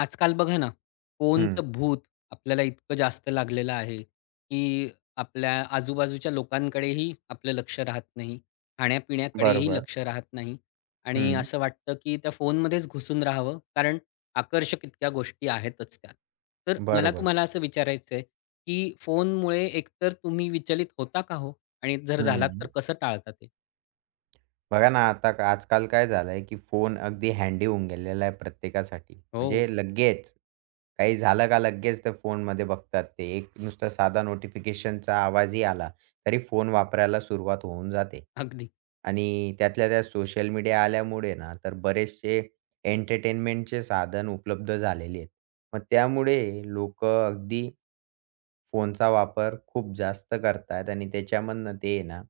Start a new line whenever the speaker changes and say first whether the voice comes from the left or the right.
left: आजकाल बघा ना,
right: हं.
left: फोनचं भूत आपल्याला इतकं जास्त लागलेलं आहे, की आपल्या आजूबाजूच्या लोकांकडेही आपलं लक्ष राहत नाही. खाण्यापिण्याकडेही
right: बरोबर.
left: लक्ष राहत नाही आणि
right: हं.
left: असं वाटतं, की त्या फोनमध्येच घुसून राहावं, कारण आकर्षक इतक्या गोष्टी आहेतच त्यात. तर मला
right: बरोबर.
left: तुम्हाला असं विचारायचं आहे, की फोनमुळे एकतर तुम्ही विचलित होता का हो? आणि जर झालात तर
right: हं.
left: कसं टाळता ते?
right: बघा ना, आता आजकाल काय झालंय, की फोन अगदी हँडी होऊन गेलेला आहे प्रत्येकासाठी.
left: हो,
right: म्हणजे लगेच काही झालं का लगेच ते फोनमध्ये बघतात ते. एक नुसता साधा नोटिफिकेशनचा आवाजही आला, तरी फोन वापरायला सुरुवात होऊन जाते.
left: अगदी.
right: आणि त्यातल्या त्यात सोशल मीडिया आल्यामुळे ना, तर बरेचसे एंटरटेनमेंटचे साधन उपलब्ध झालेले आहेत. मग त्यामुळे लोकं अगदी फोनचा वापर खूप जास्त करतायत आणि त्याच्यामधनं ते आहे ना,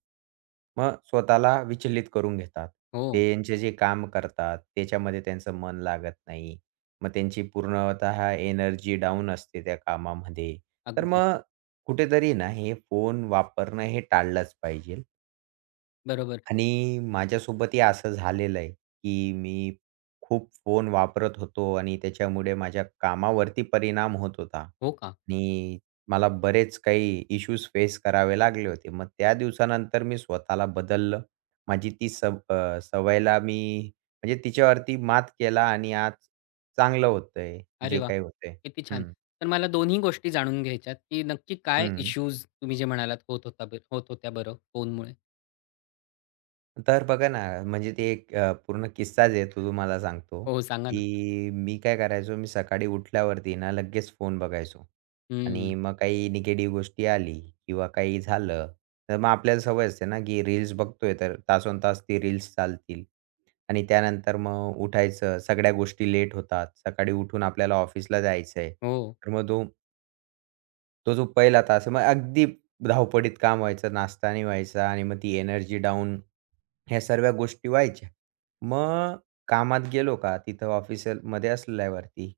right: मग स्वतःला विचलित करून घेतात.
left: हो,
right: त्यांचे जे काम करतात, त्याच्यामध्ये त्यांचं मन लागत नाही. मग त्यांची पूर्णतः एनर्जी डाउन असते त्या कामामध्ये. तर
left: अगदी.
right: मग कुठेतरी ना, हे फोन वापरणं हे टाळलंच पाहिजे.
left: बरोबर.
right: आणि माझ्यासोबतही असं झालेलं आहे, की मी खूप फोन वापरत होतो आणि त्याच्यामुळे माझ्या कामावरती परिणाम होत होता
left: हो का?
right: आणि मला बरेच काही इश्यूज फेस करावे लागले होते. मग त्या दिवसानंतर मी स्वतःला बदललं. माझी ती सवयला मी म्हणजे तिच्यावरती मात केला आणि आज चांगलं होतंय,
left: अरे
right: जे
left: वाह!
right: काही होतंय.
left: किती छान.
right: हं,
left: तर मला दोन्ही गोष्टी जाणून घ्यायच्यात, की नक्की काय
right: हं.
left: इश्यूज तुम्ही जे म्हणालात होत होता होत होत्या बरं फोनमुळे?
right: तर बघा ना, म्हणजे ते पूर्ण किस्साच आहे तो तुम्हाला सांगतो,
left: हो, सांगा ना.
right: की मी काय करायचो, मी सकाळी उठल्यावरती ना लगेच फोन बघायचो
left: हं.
right: आणि मग काही निगेटिव्ह गोष्टी आली किंवा काही झालं, तर मग आपल्याला सवय असते ना, की रील्स बघतोय तर तासनतास ती रील्स चालतील आणि त्यानंतर मग उठायचं, सगळ्या गोष्टी लेट होतात. सकाळी उठून आपल्याला ऑफिसला जायचंय.
left: हो.
right: तर मग तो तो जो पहिला तास आहे, मग अगदी धावपळीत काम व्हायचं, नाश्ता नाही व्हायचा आणि मग ती एनर्जी डाऊन ह्या सर्व्या गोष्टी व्हायच्या. मग कामात गेलो का, तिथं ऑफिसमध्ये असल्यावरती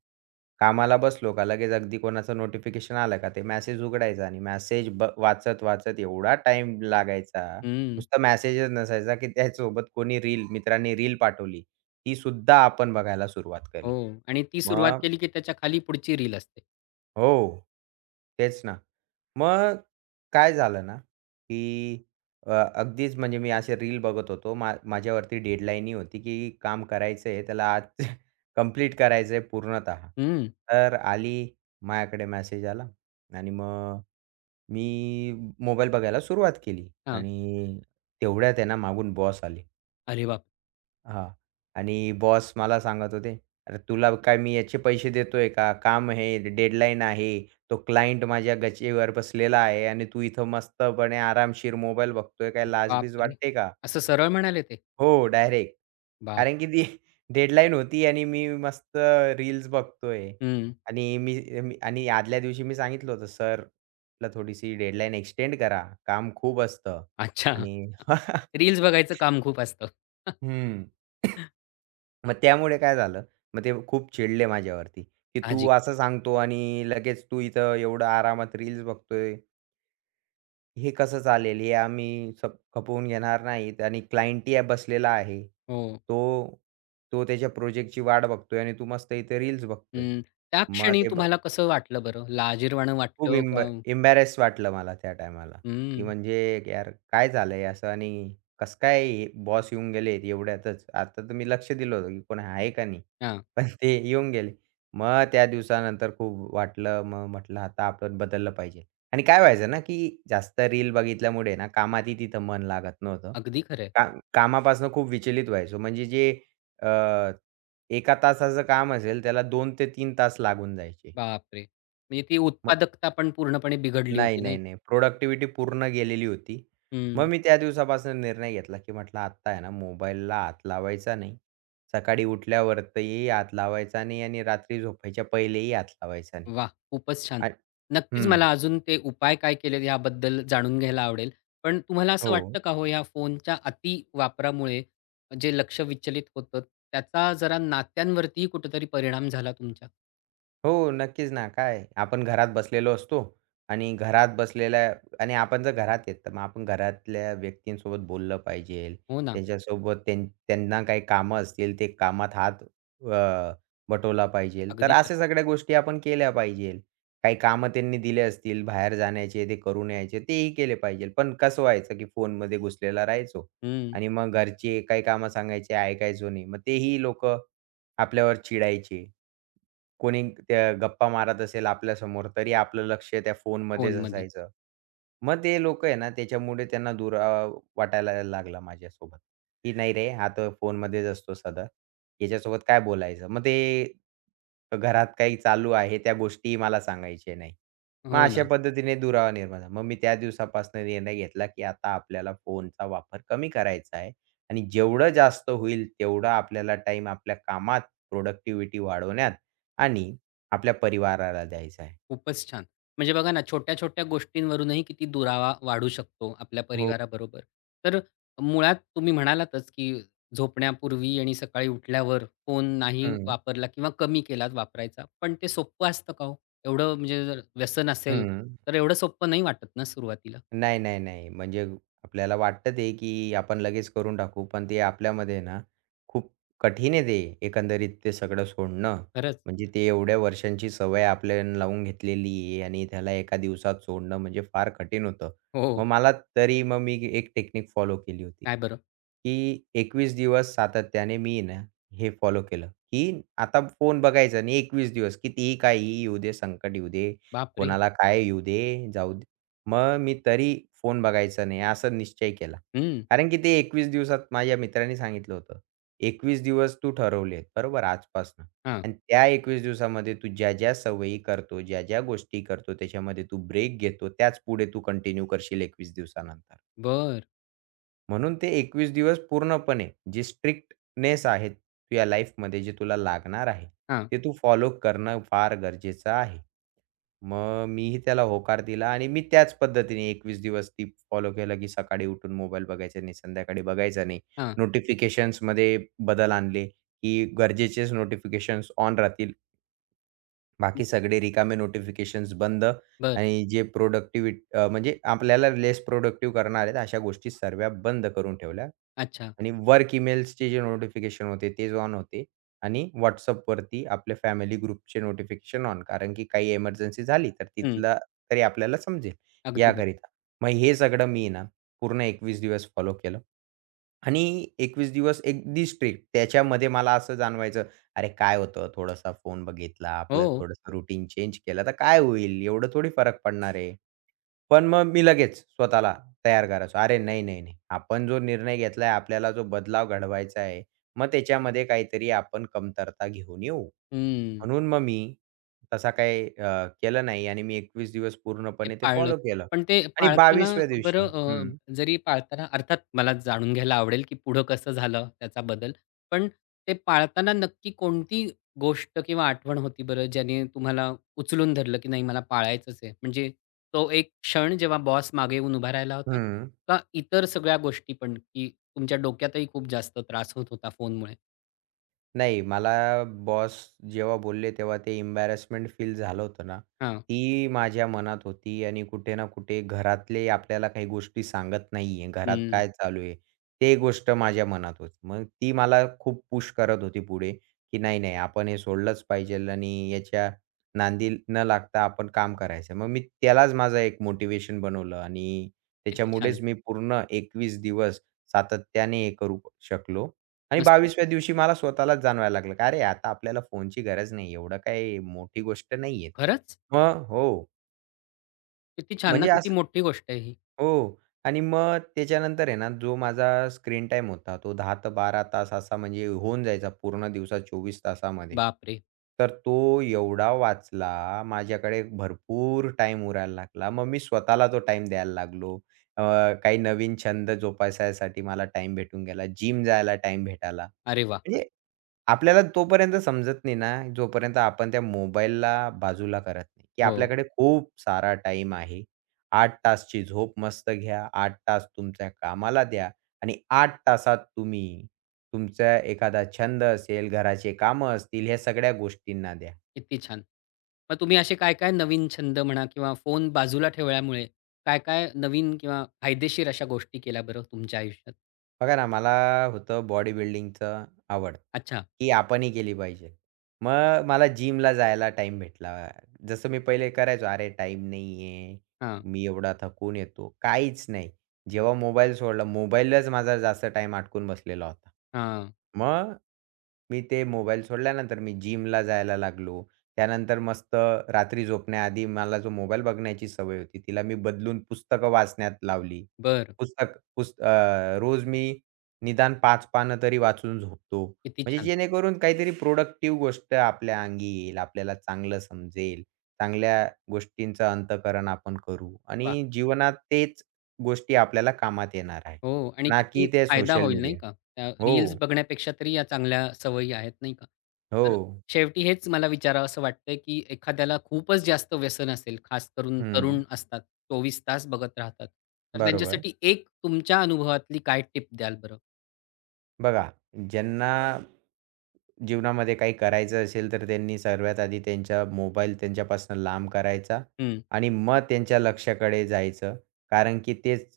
right: कामाला बसलो का, लगेच अगदी कोणाचं नोटिफिकेशन आलं का, ते मेसेज उघडायचा आणि मेसेज ब वाचत-वाचत एवढा टाईम लागायचा.
left: हं.
right: नुसता मेसेजच नसायचा, की त्यासोबत कोणी मित्रांनी रील पाठवली, ती सुद्धा आपण बघायला सुरुवात
left: हो.
right: केली.
left: आणि ती सुरुवात
right: मग
left: केली, की त्याच्या खाली पुढची रील असते.
right: हो. तेच ना. मग काय झालं ना, की अगदीच म्हणजे मी असे रील बघत होतो. माझ्यावरती डेडलाईन होती, की काम करायचं आहे, त्याला आज कंप्लीट करायचं आहे पूर्णतः.
left: हं.
right: तर आली माझ्याकडे मेसेज आला आणि मग मी मोबाईल बघायला सुरुवात केली
left: हां.
right: आणि तेवढ्यात आहे ना मागून बॉस आले.
left: अरे बाप!
right: हां. आणि बॉस मला सांगत होते, "अरे तुला काय मी याचे पैसे देतोय का? काम आहे, डेडलाईन आहे. तो क्लायंट माझ्या गचेवर बसलेला आहे आणि तू इथं मस्तपणे आरामशीर मोबाईल बघतोय. काय लाजबीज
left: बापरे!
right: वाटते का?"
left: असं सरळ म्हणाले ते?
right: हो, डायरेक्ट.
left: बाप!
right: कारण की ती डेडलाईन होती आणि मी मस्त रील्स बघतोय.
left: हं.
right: आणि मी मी आणि आदल्या दिवशी मी सांगितलं होतं, "सरला थोडीशी डेडलाईन एक्सटेंड करा. काम खूप असतं."
left: अच्छा.
right: आणि
left: रील्स बघायचं काम खूप असतं.
right: हं. मग त्यामुळे काय झालं, मग ते खूप चिडले माझ्यावरती, की "तू
left: साहजिक.
right: असं सांगतो आणि लगेच तू इथं एवढं आरामात रील्स बघतोय. हे कसं चालेल? हे आम्ही सप खपवून घेणार नाहीत आणि क्लायंटही बसलेला आहे.
left: हो.
right: तो तो त्याच्या प्रोजेक्टची वाट बघतोय आणि तू मस्त इथे रील्स बघतोय."
left: हं. त्या
right: मग
left: क्षणी
right: ते
left: तुम्हाला कसं वाटलं बरं? लाजिरवाणं
right: खूप
left: वाटलं
right: इम्ब
left: का?
right: एम्बॅरेस वाटलं मला त्या टायमाला, की
left: हं.
right: म्हणजे यार काय झालंय असं आणि कसं काय बॉस येऊन गेलेत एवढ्यातच. आता तर मी लक्ष दिलं होतं, की कोण आहे का नाही?
left: हां.
right: पण ते येऊन गेले. मग त्या दिवसानंतर खूप वाटलं. मग म्हटलं आता आपण बदललं पाहिजे. आणि काय व्हायचं ना, की जास्त रील बघितल्यामुळे ना कामातही तिथं मन लागत नव्हतं.
left: अगदी खरं.
right: काम कामापासून खूप विचलित व्हायचो. म्हणजे अ, 1 तासाचं काम असेल त्याला 2 ते 3 तास लागून जायचे.
left: बापरे! म्हणजे ती उत्पादकता पण पूर्णपणे बिघडली
right: नाही,
left: होती नाही
right: नाही,
left: का?
right: नाही. प्रोडक्टिव्हिटी पूर्ण गेलेली होती. मग
left: हं.
right: मी त्या दिवसापासून निर्णय घेतला, की म्हटलं आत्ता आहे ना मोबाईलला हात लावायचा नाही. सकाळी उठल्यावरती हात लावायचा नाही आणि रात्री झोपायच्या पहिलेही हात लावायचा नाही.
left: वाह! खूपच छान.
right: आणि
left: नक्कीच
right: हं.
left: मला अजून ते उपाय काय केलेत याबद्दल जाणून घ्यायला आवडेल. पण तुम्हाला असं
right: हो.
left: वाटतं का हो या फोनच्या अति वापरामुळे जे लक्ष विचलित होतं त्याचा जरा नात्यांवरतीही कुठेतरी परिणाम झाला तुमच्या?
right: हो, नक्कीच ना. काय आपण घरात बसलेलो असतो आणि घरात बसलेल्या आणि आपण जर घरात आहेत, तर मग आपण घरातल्या व्यक्तींसोबत बोललं पाहिजे.
left: हो ना.
right: त्यांच्यासोबत त्यां त्यांना काही कामं असतील, ते कामात अ, बटवला पाहिजे. तर
left: अगदी
right: अशा
left: खरं.
right: सगळ्या गोष्टी आपण केल्या पाहिजे. काही कामं त्यांनी दिले असतील, बाहेर जाण्याचे, ते करून यायचे, तेही केले पाहिजे. पण कसं व्हायचं, की फोनमध्ये घुसलेला राहायचो
left: हं.
right: आणि मग घरचे काही कामं सांगायचे, ऐकायचो नाही. मग तेही लोकं आपल्यावर चिडायचे. कोणी त्या गप्पा मारत असेल आपल्यासमोर, तरी आपलं लक्ष त्या फोनमध्येच
left: फोनमध्ये.
right: असायचं. मग ते लोकं आहे ना, त्याच्यामुळे त्यांना दुरावा वाटायला लागला माझ्यासोबत, की "नाही रे, हा तर फोनमध्येच असतो सदा. याच्यासोबत काय बोलायचं?" मग ते घरात काही चालू आहे, त्या गोष्टीही मला सांगायच्या नाही. मग
left: हो ना.
right: अशा पद्धतीने दुरावा निर्माण झाला. मग मी त्या दिवसापासून निर्णय घेतला, की आता आपल्याला फोनचा वापर कमी करायचा आहे आणि जेवढं जास्त होईल, तेवढा आपल्याला टाईम आपल्या कामात, प्रोडक्टिव्हिटी वाढवण्यात आणि आपल्या परिवाराला द्यायचा आहे.
left: खूपच छान. म्हणजे बघा ना, छोट्या-छोट्या गोष्टींवरूनही किती दुरावा वाढू शकतो आपल्या
right: हो.
left: परिवाराबरोबर. तर मुळात तुम्ही म्हणालातच, की झोपण्यापूर्वी आणि सकाळी उठल्यावर फोन नाही
right: हं,
left: वापरला किंवा कमी केलात वापरायचा. पण ते सोपं असतं का हो? एवढं म्हणजे जर व्यसन असेल,
right: हं.
left: तर एवढं सोपं नाही वाटत ना सुरुवातीला.
right: नाही, नाही, नाही. म्हणजे आपल्याला वाटतं ते, की आपण लगेच करून टाकू, पण ते आपल्यामध्ये ना, खूप कठीण आहे ते एकंदरीत ते सगळं सोडणं.
left: खरंच.
right: म्हणजे ते एवढ्या वर्षांची सवय आपल्याला लावून घेतलेली आहे आणि त्याला एका दिवसात सोडणं म्हणजे फार कठीण होतं.
left: हो.
right: मग मला तरी मग मी एक टेक्निक फॉलो केली होती,
left: काय बरं?
right: की 21 दिवस सातत्याने मी ना, हे फॉलो केलं, की आता फोन बघायचा नाही 21 दिवस. कितीही, काहीही येऊ दे, संकट येऊ दे,
left: बापरे!
right: कोणाला काय येऊ दे, जाऊ दे, मग मी तरी फोन बघायचा नाही, असा निश्चय केला.
left: हं.
right: कारण की ते 21 दिवसात माझ्या मित्राने सांगितलं होतं. 21 दिवस तू ठरवलेत, बरोबर आजपासनं
left: हां.
right: आणि त्या 21 दिवसामध्ये तू ज्या-ज्या सवयी करतो, ज्या-ज्या गोष्टी करतो, त्याच्यामध्ये तू ब्रेक घेतो, त्याच पुढे तू कंटिन्यू करशील 21 दिवसानंतर.
left: बरं.
right: म्हणून ते 21 दिवस पूर्णपणे जी स्ट्रिक्टनेस आहे तुझ्या लाईफमध्ये, जे तुला लागणार आहे,
left: हां,
right: ते तू फॉलो करणं फार गरजेचं आहे. मग मीही त्याला होकार दिला आणि मी त्याच पद्धतीने 21 दिवस ती फॉलो केलं, की सकाळी उठून मोबाईल बघायचा नाही, संध्याकाळी बघायचा नाही.
left: हां.
right: नोटिफिकेशन्समध्ये बदल आणले, की गरजेचेच नोटिफिकेशन्स ऑन राहतील बाकी सगळे रिकामे नोटिफिकेशन्स बंद
left: बरं.
right: आणि जे म्हणजे आपल्याला लेस प्रोडक्टिव्ह करणार आहेत अशा गोष्टी सर्व्या बंद करून ठेवल्या
left: अच्छा.
right: आणि वर्क ईमेल्सचे जे नोटिफिकेशन होते तेच ऑन होते आणि WhatsAppवरती आपले फॅमिली ग्रुपचे नोटिफिकेशन ऑन. कारण की काही एमर्जन्सी झाली तर
left: हं.
right: तिथला तरी आपल्याला समजेल
left: अगदी बरोबर.
right: याकरिता. मग हे सगळं मी ना पूर्ण 21 दिवस फॉलो केलं आणि 21 दिवस अगदी स्ट्रिक्ट. त्याच्यामध्ये मला असं जाणवायचं अरे काय होतं, थोडासा फोन बघितला,
left: हो.
right: आपलं थोडंसं रुटीन चेंज केलं, तर काय होईल? एवढं थोडी फरक पडणार आहे. पण मग मी लगेच स्वतःला तयार करायचो. अरे नाही, नाही, नाही. आपण जो निर्णय घेतलाय, आपल्याला जो बदलाव घडवायचा आहे, मग त्याच्यामध्ये काहीतरी आपण कमतरता घेऊन येऊ.
left: हं.
right: म्हणून मग मी केलं नाही आणि मी 21 दिवस
left: ते
right: पूर्णपणे ते
left: पाळलंत.
right: फॉलो केलं
left: पण ते
right: आणि
left: पाळताना
right: 22व्या दिवशी
left: बरं
right: हं,
left: जरी पाळताना अर्थात मला जाणून घ्यायला आवडेल, की पुढं कसं झालं त्याचा बदल. पण ते पाळताना नक्की कोणती गोष्ट किंवा आठवण होती बरं, ज्याने तुम्हाला उचलून धरलं, की नाही मला पाळायचंच आहे? म्हणजे तो एक क्षण जेव्हा बॉस मागे येऊन उभा राहिला होता?
right: हं.
left: का इतर सगळ्या गोष्टी पण, की तुमच्या डोक्यातही खूप जास्त त्रास होत होता फोनमुळे?
right: नाही, मला बॉस जेव्हा बोलले तेव्हा ते एम्बॅरसमेंट फील झालं होतं ना,
left: हां.
right: ती माझ्या मनात होती आणि कुठे ना कुठे घरातले आपल्याला काही गोष्टी सांगत नाहीये, घरात
left: हं.
right: काय चालू आहे, ते गोष्ट माझ्या मनात होती. मग ती मला खूप पुश करत होती पुढे, की नाही, नाही आपण हे सोडलंच पाहिजे आणि याच्या नांदी न लागता आपण काम करायचं. मग मी त्यालाच माझं एक मोटिव्हेशन बनवलं आणि
left: किती छान.
right: त्याच्यामुळेच मी पूर्ण 21 दिवस सातत्याने हे करू शकलो आणि
left: मस्त.
right: 22व्या दिवशी मला स्वतःलाच जाणवायला लागलं, का "अरे, आता आपल्याला फोनची गरज नाही. एवढं काही मोठी गोष्ट नाहीये."
left: खरंच?
right: मग हो,
left: किती छान ना,
right: म्हणजे
left: किती
right: असं
left: मोठी गोष्ट आहे ही.
right: हो. आणि मग त्याच्यानंतर आहे ना, जो माझा स्क्रीन टाईम होता, तो 10 ते 12 तास असा म्हणजे होऊन जायचा पूर्ण दिवसात 24 तासामध्ये.
left: बापरे!
right: तर तो एवढा वाचला, माझ्याकडे भरपूर टाईम उरायला लागला. मग मी स्वतःला तो टाईम द्यायला लागलो. अ, काही नवीन छंद जोपासायसाठी मला टाईम भेटून गेला. जिम जायला टाईम भेटायला.
left: अरे वाह!
right: म्हणजे आपल्याला तोपर्यंत समजत नाही ना, जोपर्यंत आपण त्या मोबाईलला बाजूला करत नाही, की
left: हो.
right: आपल्याकडे खूप सारा टाईम आहे. 8 तासची झोप मस्त घ्या, 8 तास तुमच्या कामाला द्या आणि 8 तासात तुम्ही तुमचा एखादा छंद असेल, घराचे कामं असतील, ह्या सगळ्या गोष्टींना द्या.
left: किती छान! मग तुम्ही असे काय-काय नवीन छंद म्हणा किंवा फोन बाजूला ठेवल्यामुळे काय-काय नवीन किंवा फायदेशीर अशा गोष्टी केल्या बरं तुमच्या आयुष्यात?
right: बघा ना, मला होतं बॉडी बिल्डिंगचं आवड,
left: अच्छा.
right: की आपणही केली पाहिजे. मग मला जिमला जायला टाईम भेटला. जसं मी पहिले करायचो, "अरे टाईम नाही आहे,
left: हां,
right: मी एवढा थकून येतो." काहीच नाही. जेव्हा मोबाईल सोडला, मोबाईललाच माझा जास्त टाईम अटकून बसलेला होता.
left: हां.
right: मग मी ते मोबाईल सोडल्यानंतर मी जिमला जायला लागलो. त्यानंतर मस्त रात्री झोपण्याआधी मला जो मोबाईल बघण्याची सवय होती, तिला मी बदलून पुस्तकं वाचण्यात लावली.
left: बरं.
right: रोज मी निदान पाच पानं तरी वाचून झोपतो.
left: किती
right: म्हणजे
left: छान.
right: जेणेकरून काहीतरी प्रोडक्टिव्ह गोष्ट आपल्या अंगी येईल, आपल्याला चांगलं समजेल, चांगल्या गोष्टींचं अंतःकरण आपण करू
left: वाह!
right: आणि जीवनात तेच गोष्टी आपल्याला कामात येणार आहे.
left: हो आणि
right: ना की
left: किती
right: ते
left: फायदा
right: सोशल
left: होईल नाही
right: मीडिया.
left: का? त्या रील्स
right: हो,
left: बघण्यापेक्षा तरी या चांगल्या सवयी आहेत नाही का?
right: हो.
left: तर शेवटी हेच मला विचारावसं वाटतंय, की एखाद्याला खूपच जास्त व्यसन असेल, खास करून तरुण
right: हं.
left: असतात, 24 तास बघत राहतात. तर
right: बरोबर.
left: त्यांच्यासाठी एक तुमच्या अनुभवातली काय टिप द्याल बरं?
right: बघा, ज्यांना जीवनामध्ये काही करायचं असेल, तर त्यांनी सर्वात आधी त्यांचा मोबाईल त्यांच्यापासून लांब करायचा
left: हं,
right: आणि मग त्यांच्या लक्ष्याकडे जायचं. कारण की तेच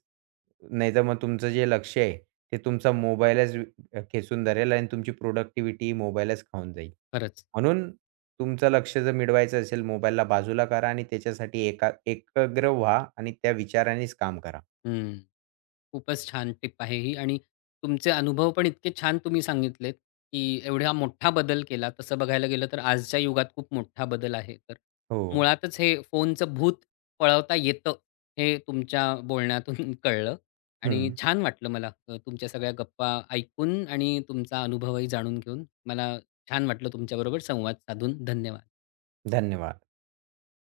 right: नाहीतर मग तुमचं जे लक्ष आहे, ते तुमचा खेचून धरेल आणि तुमची प्रोडक्टिव्हिटी मोबाईलच खाऊन जाईल.
left: खरंच.
right: म्हणून तुमचं लक्ष जर मिळवायचं असेल, मोबाईलला बाजूला करा आणि त्याच्यासाठी एकाग्र व्हा आणि त्या विचारानेच काम करा.
left: हं. खूपच छान टिप आहे ही आणि तुमचे अनुभव पण इतके छान तुम्ही सांगितलेत, की एवढा मोठा बदल केला. तसं बघायला गेलं तर आजच्या युगात खूप मोठा बदल आहे. तर
right: हो.
left: मुळातच हे फोनचं भूत पळवता येतं, हे तुमच्या बोलण्यातून कळलं आणि
right: हं.
left: छान वाटलं मला तुमच्या सगळ्या गप्पा ऐकून आणि तुमचा अनुभवही जाणून घेऊन. मला छान वाटलं तुमच्याबरोबर संवाद साधून. धन्यवाद.
right: धन्यवाद.